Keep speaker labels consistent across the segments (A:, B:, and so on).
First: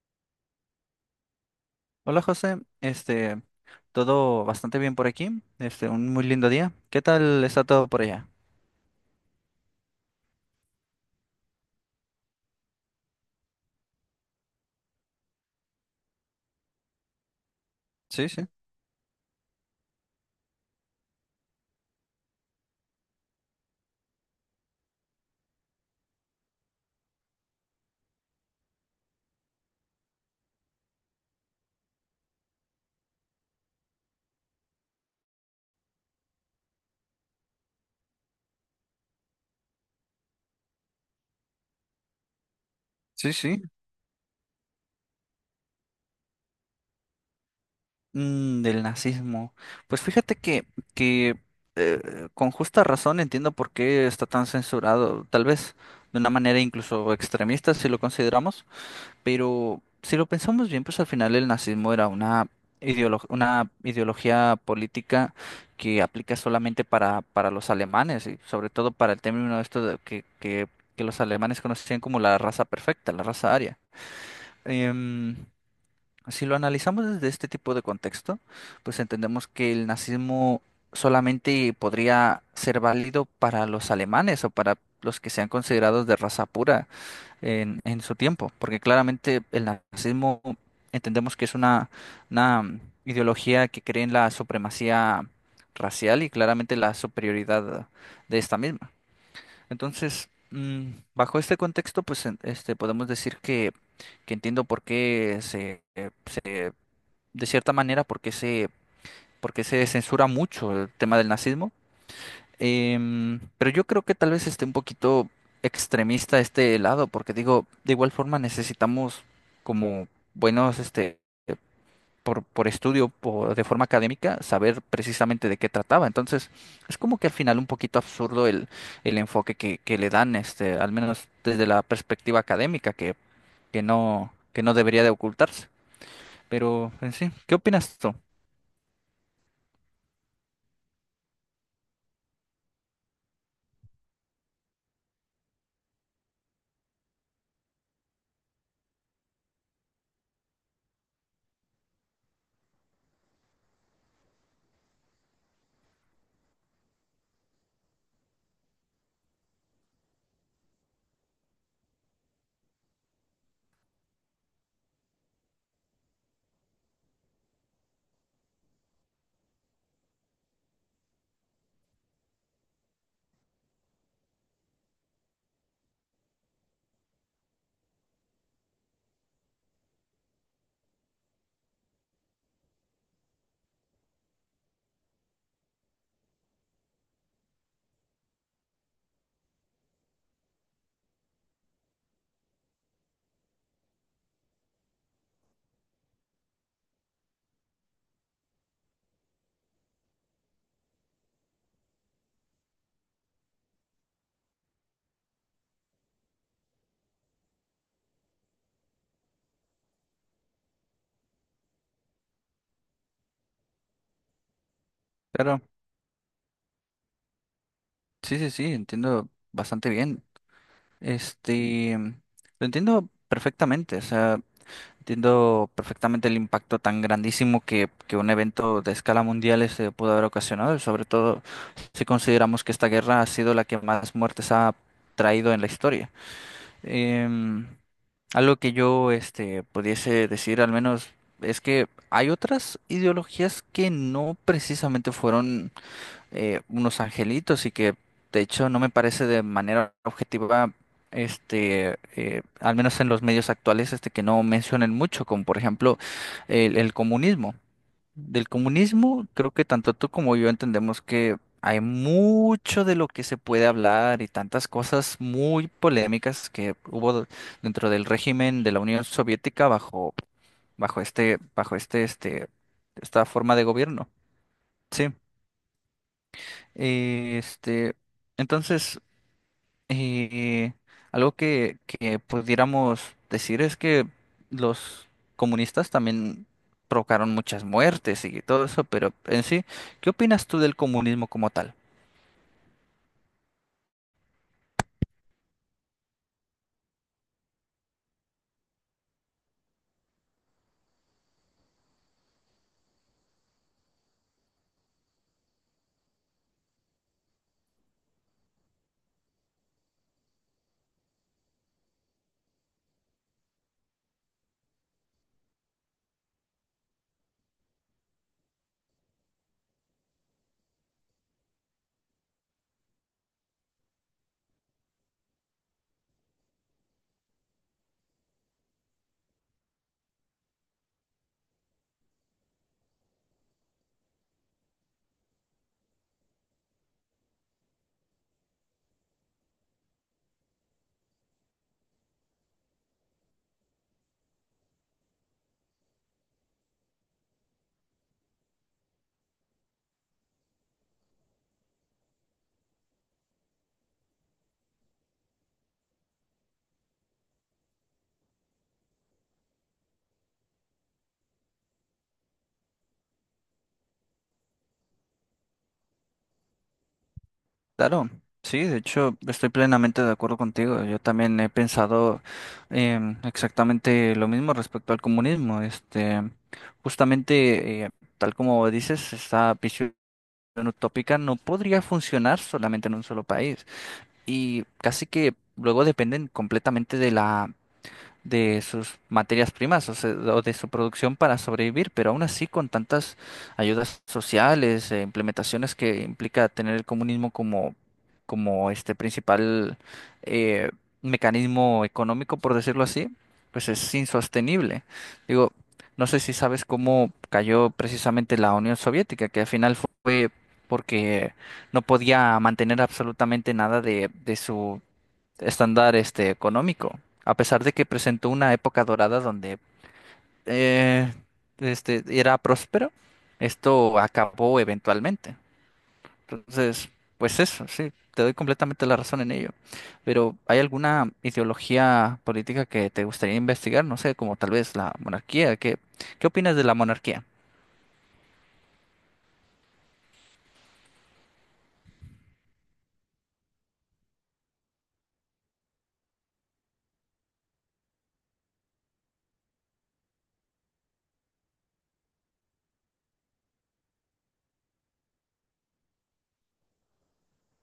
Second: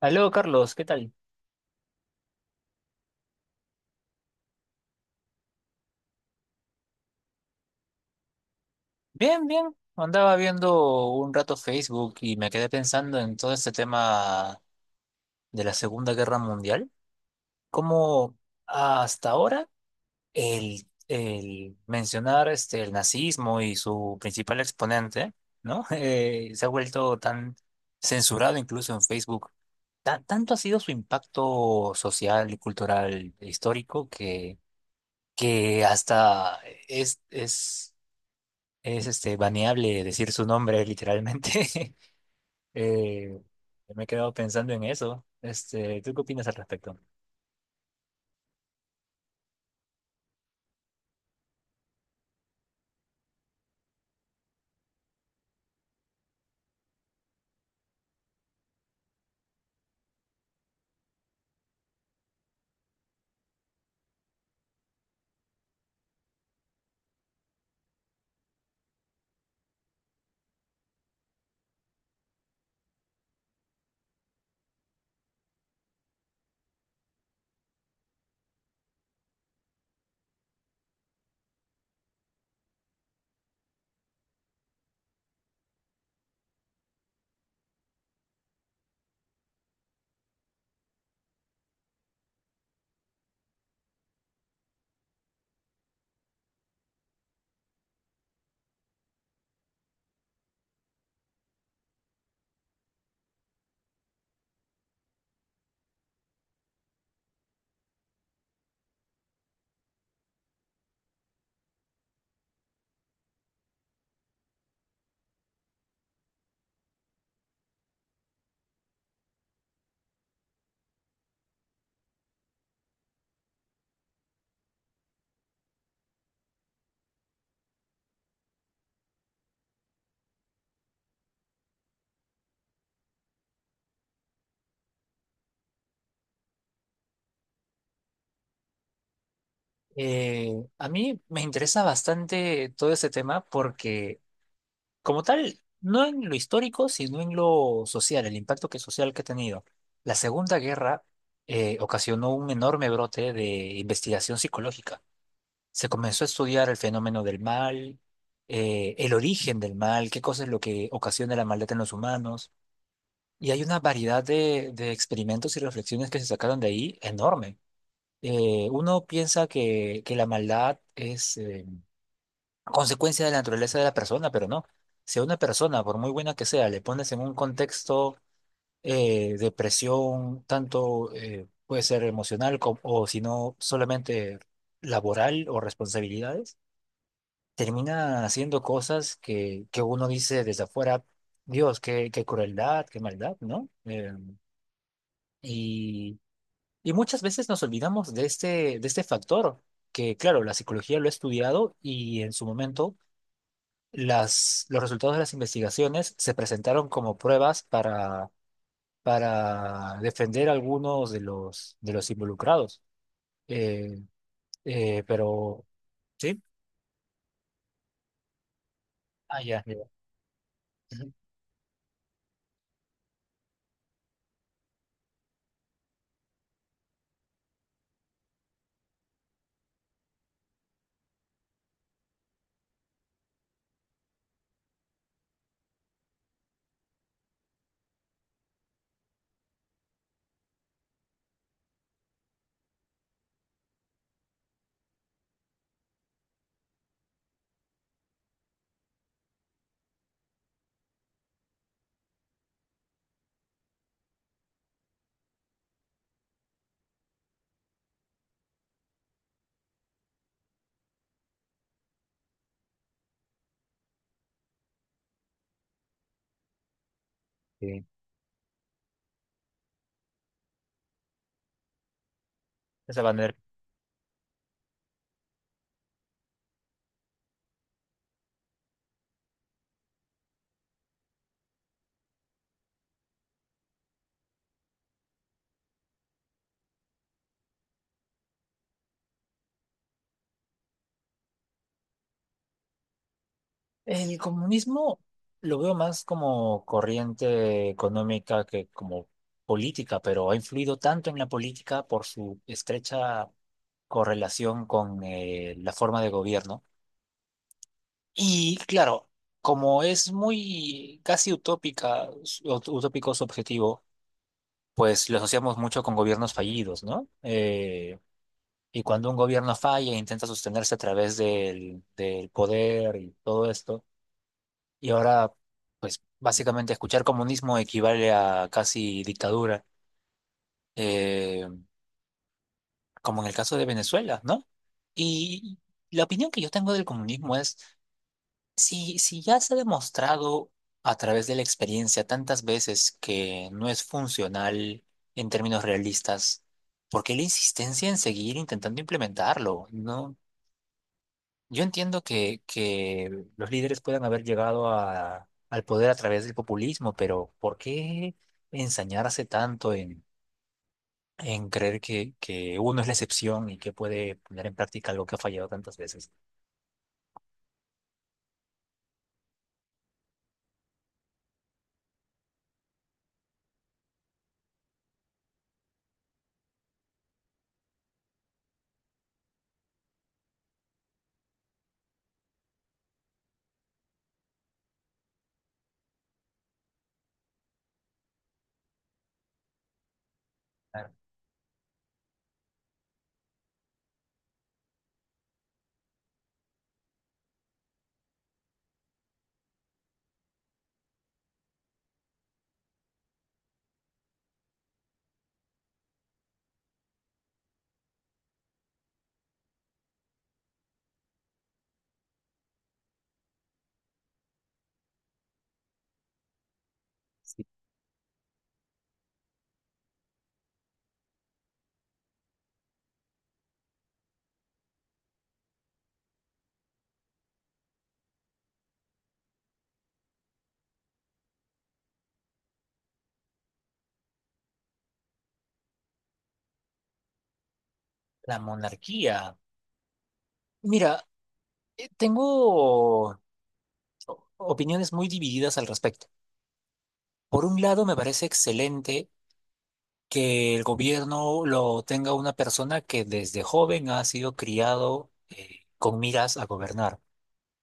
A: Aló, Carlos, ¿qué tal?
B: Hola José, todo bastante bien por aquí, un muy lindo día. ¿Qué tal está todo por allá?
A: Bien, bien. Andaba viendo un rato Facebook y me quedé pensando en todo este tema de la Segunda Guerra Mundial.
B: Sí,
A: Cómo
B: sí,
A: hasta ahora el mencionar este, el nazismo y su principal exponente, ¿no? Se ha vuelto tan censurado incluso en Facebook. Tanto ha sido su impacto social y cultural e histórico que hasta es, es es este, baneable decir su nombre literalmente.
B: sí,
A: Eh,
B: sí.
A: Me he quedado pensando en eso. Este, ¿tú qué opinas al respecto?
B: Mm, del nazismo. Pues fíjate que con justa razón entiendo por qué está tan censurado, tal vez de una manera incluso extremista si lo consideramos. Pero si lo pensamos bien, pues al final el nazismo era una una ideología política que aplica solamente para los alemanes y sobre todo para el término de esto de que los alemanes conocían como la raza perfecta, la raza aria. Em, si lo analizamos desde este tipo de contexto, pues entendemos que el nazismo solamente podría ser válido para los alemanes o para los que sean considerados de raza pura en su tiempo, porque claramente el nazismo entendemos que es una ideología que cree en la supremacía racial y claramente la superioridad de esta misma. Entonces, bajo este contexto, pues podemos decir que entiendo por qué se, se, de cierta manera, por qué se censura mucho el tema del nazismo. Pero yo creo que tal vez esté un poquito extremista este lado, porque digo, de igual forma necesitamos como buenos, este, por estudio, por, de forma académica, saber precisamente de qué trataba. Entonces, es como que al final un poquito absurdo el enfoque que le dan, este, al menos desde la perspectiva académica, que no debería de ocultarse. Pero en sí, ¿qué opinas tú?
A: Eh, a mí me interesa bastante todo este tema porque, como tal, no en lo histórico, sino en lo social, el impacto que social que ha tenido. La Segunda Guerra ocasionó un enorme brote de investigación psicológica. Se comenzó a estudiar el fenómeno del mal, el origen del mal, qué cosa es lo que ocasiona la maldad en los humanos. Y hay una variedad de experimentos y reflexiones que se sacaron de ahí enorme. Uno piensa que la maldad es consecuencia de la naturaleza de la persona, pero no. Si a una persona, por muy buena que sea, le pones en un contexto de presión, tanto puede ser emocional como, o si no, solamente laboral o responsabilidades, termina haciendo cosas que uno dice desde afuera, Dios, qué crueldad, qué maldad, ¿no? Y Y muchas veces nos olvidamos de este factor, que claro, la psicología lo ha estudiado y en su momento los resultados de las investigaciones se presentaron como pruebas para defender a algunos de de los involucrados. Eh,
B: Claro,
A: pero, ¿sí?
B: sí, sí, sí, entiendo
A: Ah, ya. Ya.
B: bastante bien.
A: Ujú.
B: Este, lo entiendo perfectamente, o sea, entiendo perfectamente el impacto tan grandísimo que un evento de escala mundial este pudo haber ocasionado, y sobre todo si consideramos que esta guerra ha sido la que más muertes ha traído en la historia. Em, Algo que yo este pudiese decir al menos es que hay otras ideologías que no precisamente fueron unos angelitos y que de hecho no me parece de manera objetiva, al menos en los medios actuales, este, que no mencionen mucho, como por ejemplo el comunismo. Del comunismo creo que tanto tú como yo entendemos que hay mucho de lo que se puede hablar y tantas cosas muy polémicas que hubo
A: Sí,
B: dentro del régimen de la Unión Soviética bajo
A: esa
B: esta
A: manera.
B: forma de gobierno. Sí. Eh, este, entonces, eh, algo que pudiéramos decir es que los comunistas también provocaron muchas muertes y todo eso, pero en sí, ¿qué opinas tú del comunismo como tal?
A: El comunismo lo veo más como corriente económica que como política, pero ha influido tanto en la política por su estrecha correlación con la forma de gobierno. Y claro, como es muy casi utópica, utópico su objetivo, pues lo asociamos mucho con gobiernos fallidos, ¿no? Y cuando un gobierno falla, e intenta sostenerse a través del poder y todo esto. Y ahora, pues básicamente escuchar comunismo equivale a casi dictadura, eh, como en el caso de Venezuela, ¿no? Y la opinión que yo tengo del comunismo es... Si, si ya se ha demostrado a través de la experiencia tantas veces que no es funcional en términos realistas, ¿por qué la insistencia en seguir intentando implementarlo? No, yo entiendo que los líderes puedan haber llegado al poder a través del populismo, pero ¿por qué ensañarse tanto en creer que uno es la excepción y que puede poner en práctica algo que ha fallado tantas veces?
B: Claro, sí, de hecho, estoy plenamente de acuerdo contigo. Yo también he pensado exactamente lo mismo respecto al comunismo. Este, justamente, tal como dices, está Unión utópica no podría funcionar solamente en un solo país. Y casi que luego dependen completamente de sus materias primas o, o de su producción para sobrevivir, pero aún así con tantas ayudas sociales e implementaciones que implica tener el comunismo como, como este principal eh, mecanismo económico, por decirlo así, pues es insostenible. Digo, no sé si sabes cómo cayó precisamente la Unión Soviética, que al final fue porque no podía mantener absolutamente nada de su estándar este económico, a pesar de que presentó una época dorada donde eh, este era próspero, esto acabó eventualmente. Entonces, pues eso, sí, te doy completamente la razón en ello. Pero ¿hay alguna ideología política que te gustaría investigar? No sé, como tal vez la monarquía. Qué opinas de la monarquía?
A: La monarquía. Mira, tengo opiniones muy divididas al respecto. Por un lado, me parece excelente que el gobierno lo tenga una persona que desde joven ha sido criado con miras a gobernar,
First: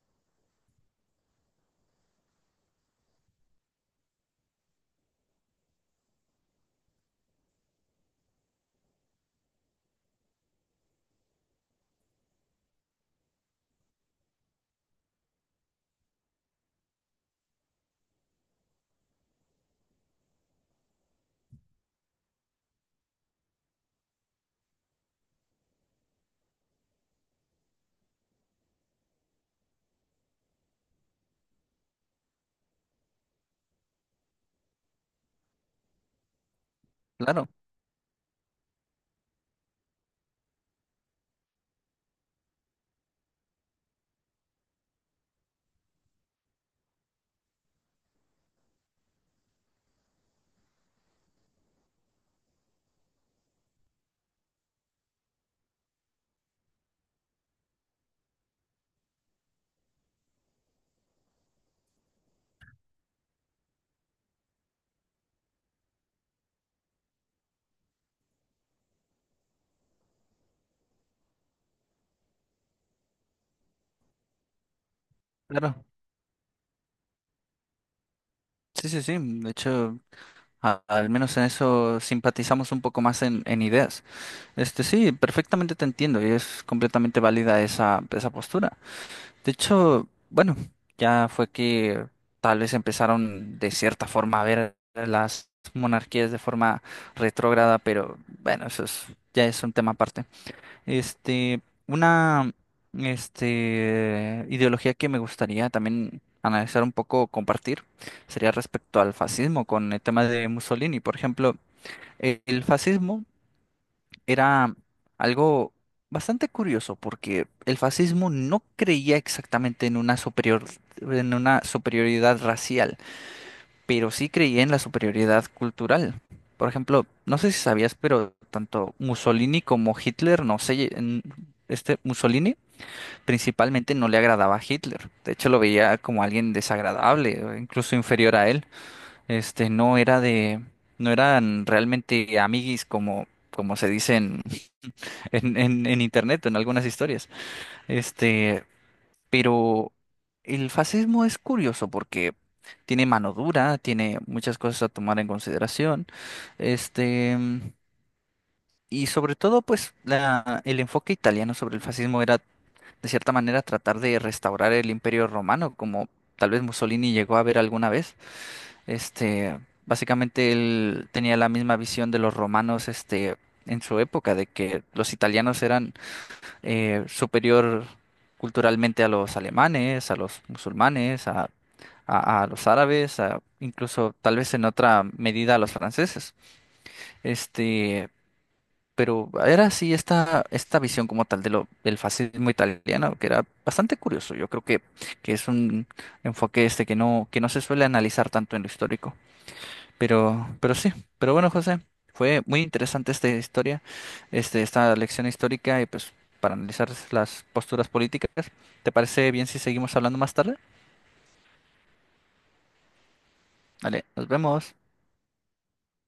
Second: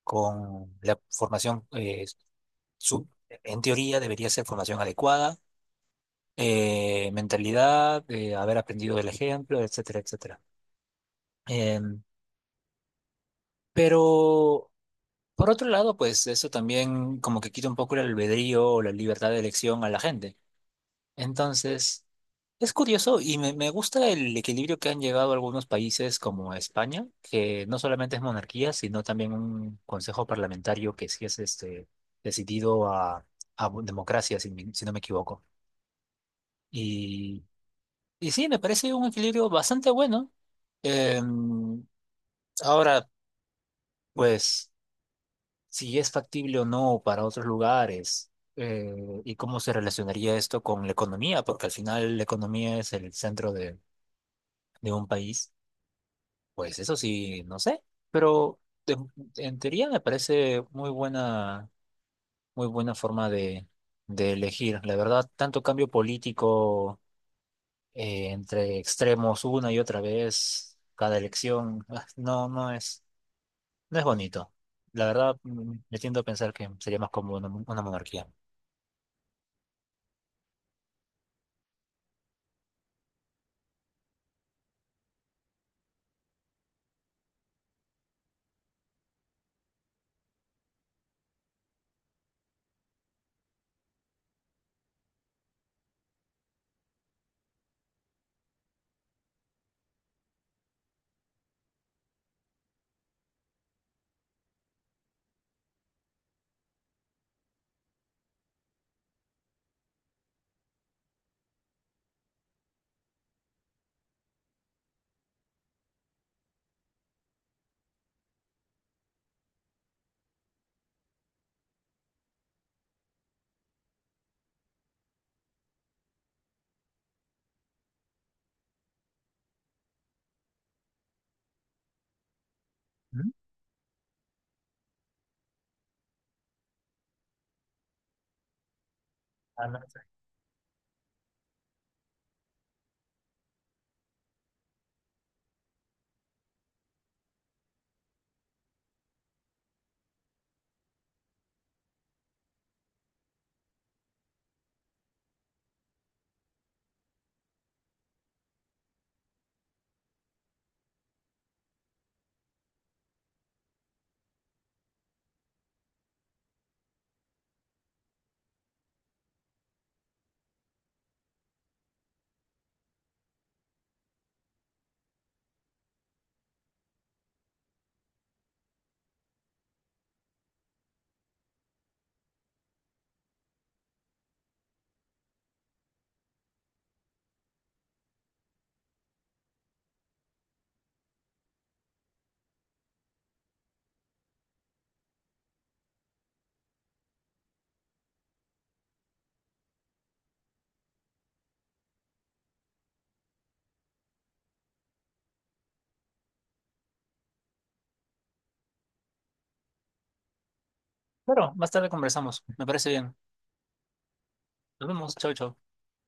A: con la formación, su- en teoría debería ser formación adecuada, mentalidad, haber aprendido del ejemplo, etcétera, etcétera. Em, pero... Por otro lado, pues eso también como que quita un poco el albedrío o la libertad de elección a la gente. Entonces, es curioso y me gusta el equilibrio que han llegado algunos países como España, que no solamente es monarquía, sino también un consejo parlamentario que sí es este, decidido a democracia, si, si no me equivoco. Y,
B: Claro,
A: y sí, me parece un equilibrio bastante bueno. Em, ahora, pues, si es factible o no para otros lugares eh, y cómo se relacionaría esto con la economía, porque al final la economía es el centro de un país, pues eso sí, no sé, pero en, en teoría me parece muy buena forma de elegir. La verdad, tanto cambio político entre extremos una y otra vez, cada elección, ah, no, no es, no es bonito. La verdad, mm,
B: claro.
A: me tiendo a pensar que sería más cómodo una, una monarquía.
B: Sí, sí, sí. De hecho, al menos en eso simpatizamos un poco más en ideas. Este sí, perfectamente te entiendo y es completamente válida esa postura. De hecho, bueno, ya fue que tal vez empezaron de cierta forma a ver las monarquías de forma retrógrada, pero bueno, eso es, ya es un tema aparte. Este, una este, ideología que me gustaría también analizar un poco, compartir, sería respecto al fascismo con el tema de Mussolini. Por ejemplo, el fascismo era algo bastante curioso porque el fascismo no creía exactamente en una superior, en una superioridad racial, pero sí creía en la superioridad cultural. Por ejemplo, no sé si sabías, pero tanto Mussolini como Hitler, no sé, Mussolini
A: Ujú.
B: principalmente no le agradaba a Hitler. De hecho, lo veía como alguien desagradable, o incluso inferior a él.
A: Ah,
B: Este
A: no no
B: no
A: sé.
B: era de, no eran realmente amiguis como, como se dicen en internet, en algunas historias. Este, pero el fascismo es curioso porque tiene mano dura, tiene muchas cosas a tomar en consideración. Este, y sobre todo, pues, la, el enfoque italiano sobre el fascismo era, de cierta manera, tratar de restaurar el imperio romano, como tal vez Mussolini llegó a ver alguna vez. Este, básicamente él tenía la misma visión de los romanos, este, en su época, de que los italianos eran superior culturalmente a los alemanes, a los musulmanes, a los árabes, a- incluso tal vez en otra medida a los franceses. Este, pero era así esta visión como tal del fascismo italiano, que era bastante curioso. Yo creo que es un enfoque este que no se suele analizar tanto en lo histórico. Pero, pero sí, pero bueno, José, fue muy interesante esta historia, este, esta lección histórica y pues para analizar las posturas políticas. ¿Te parece bien si seguimos hablando más tarde?
A: Claro, más tarde conversamos. Me parece bien.
B: Vale, nos vemos.
A: Nos vemos. Chau, chau.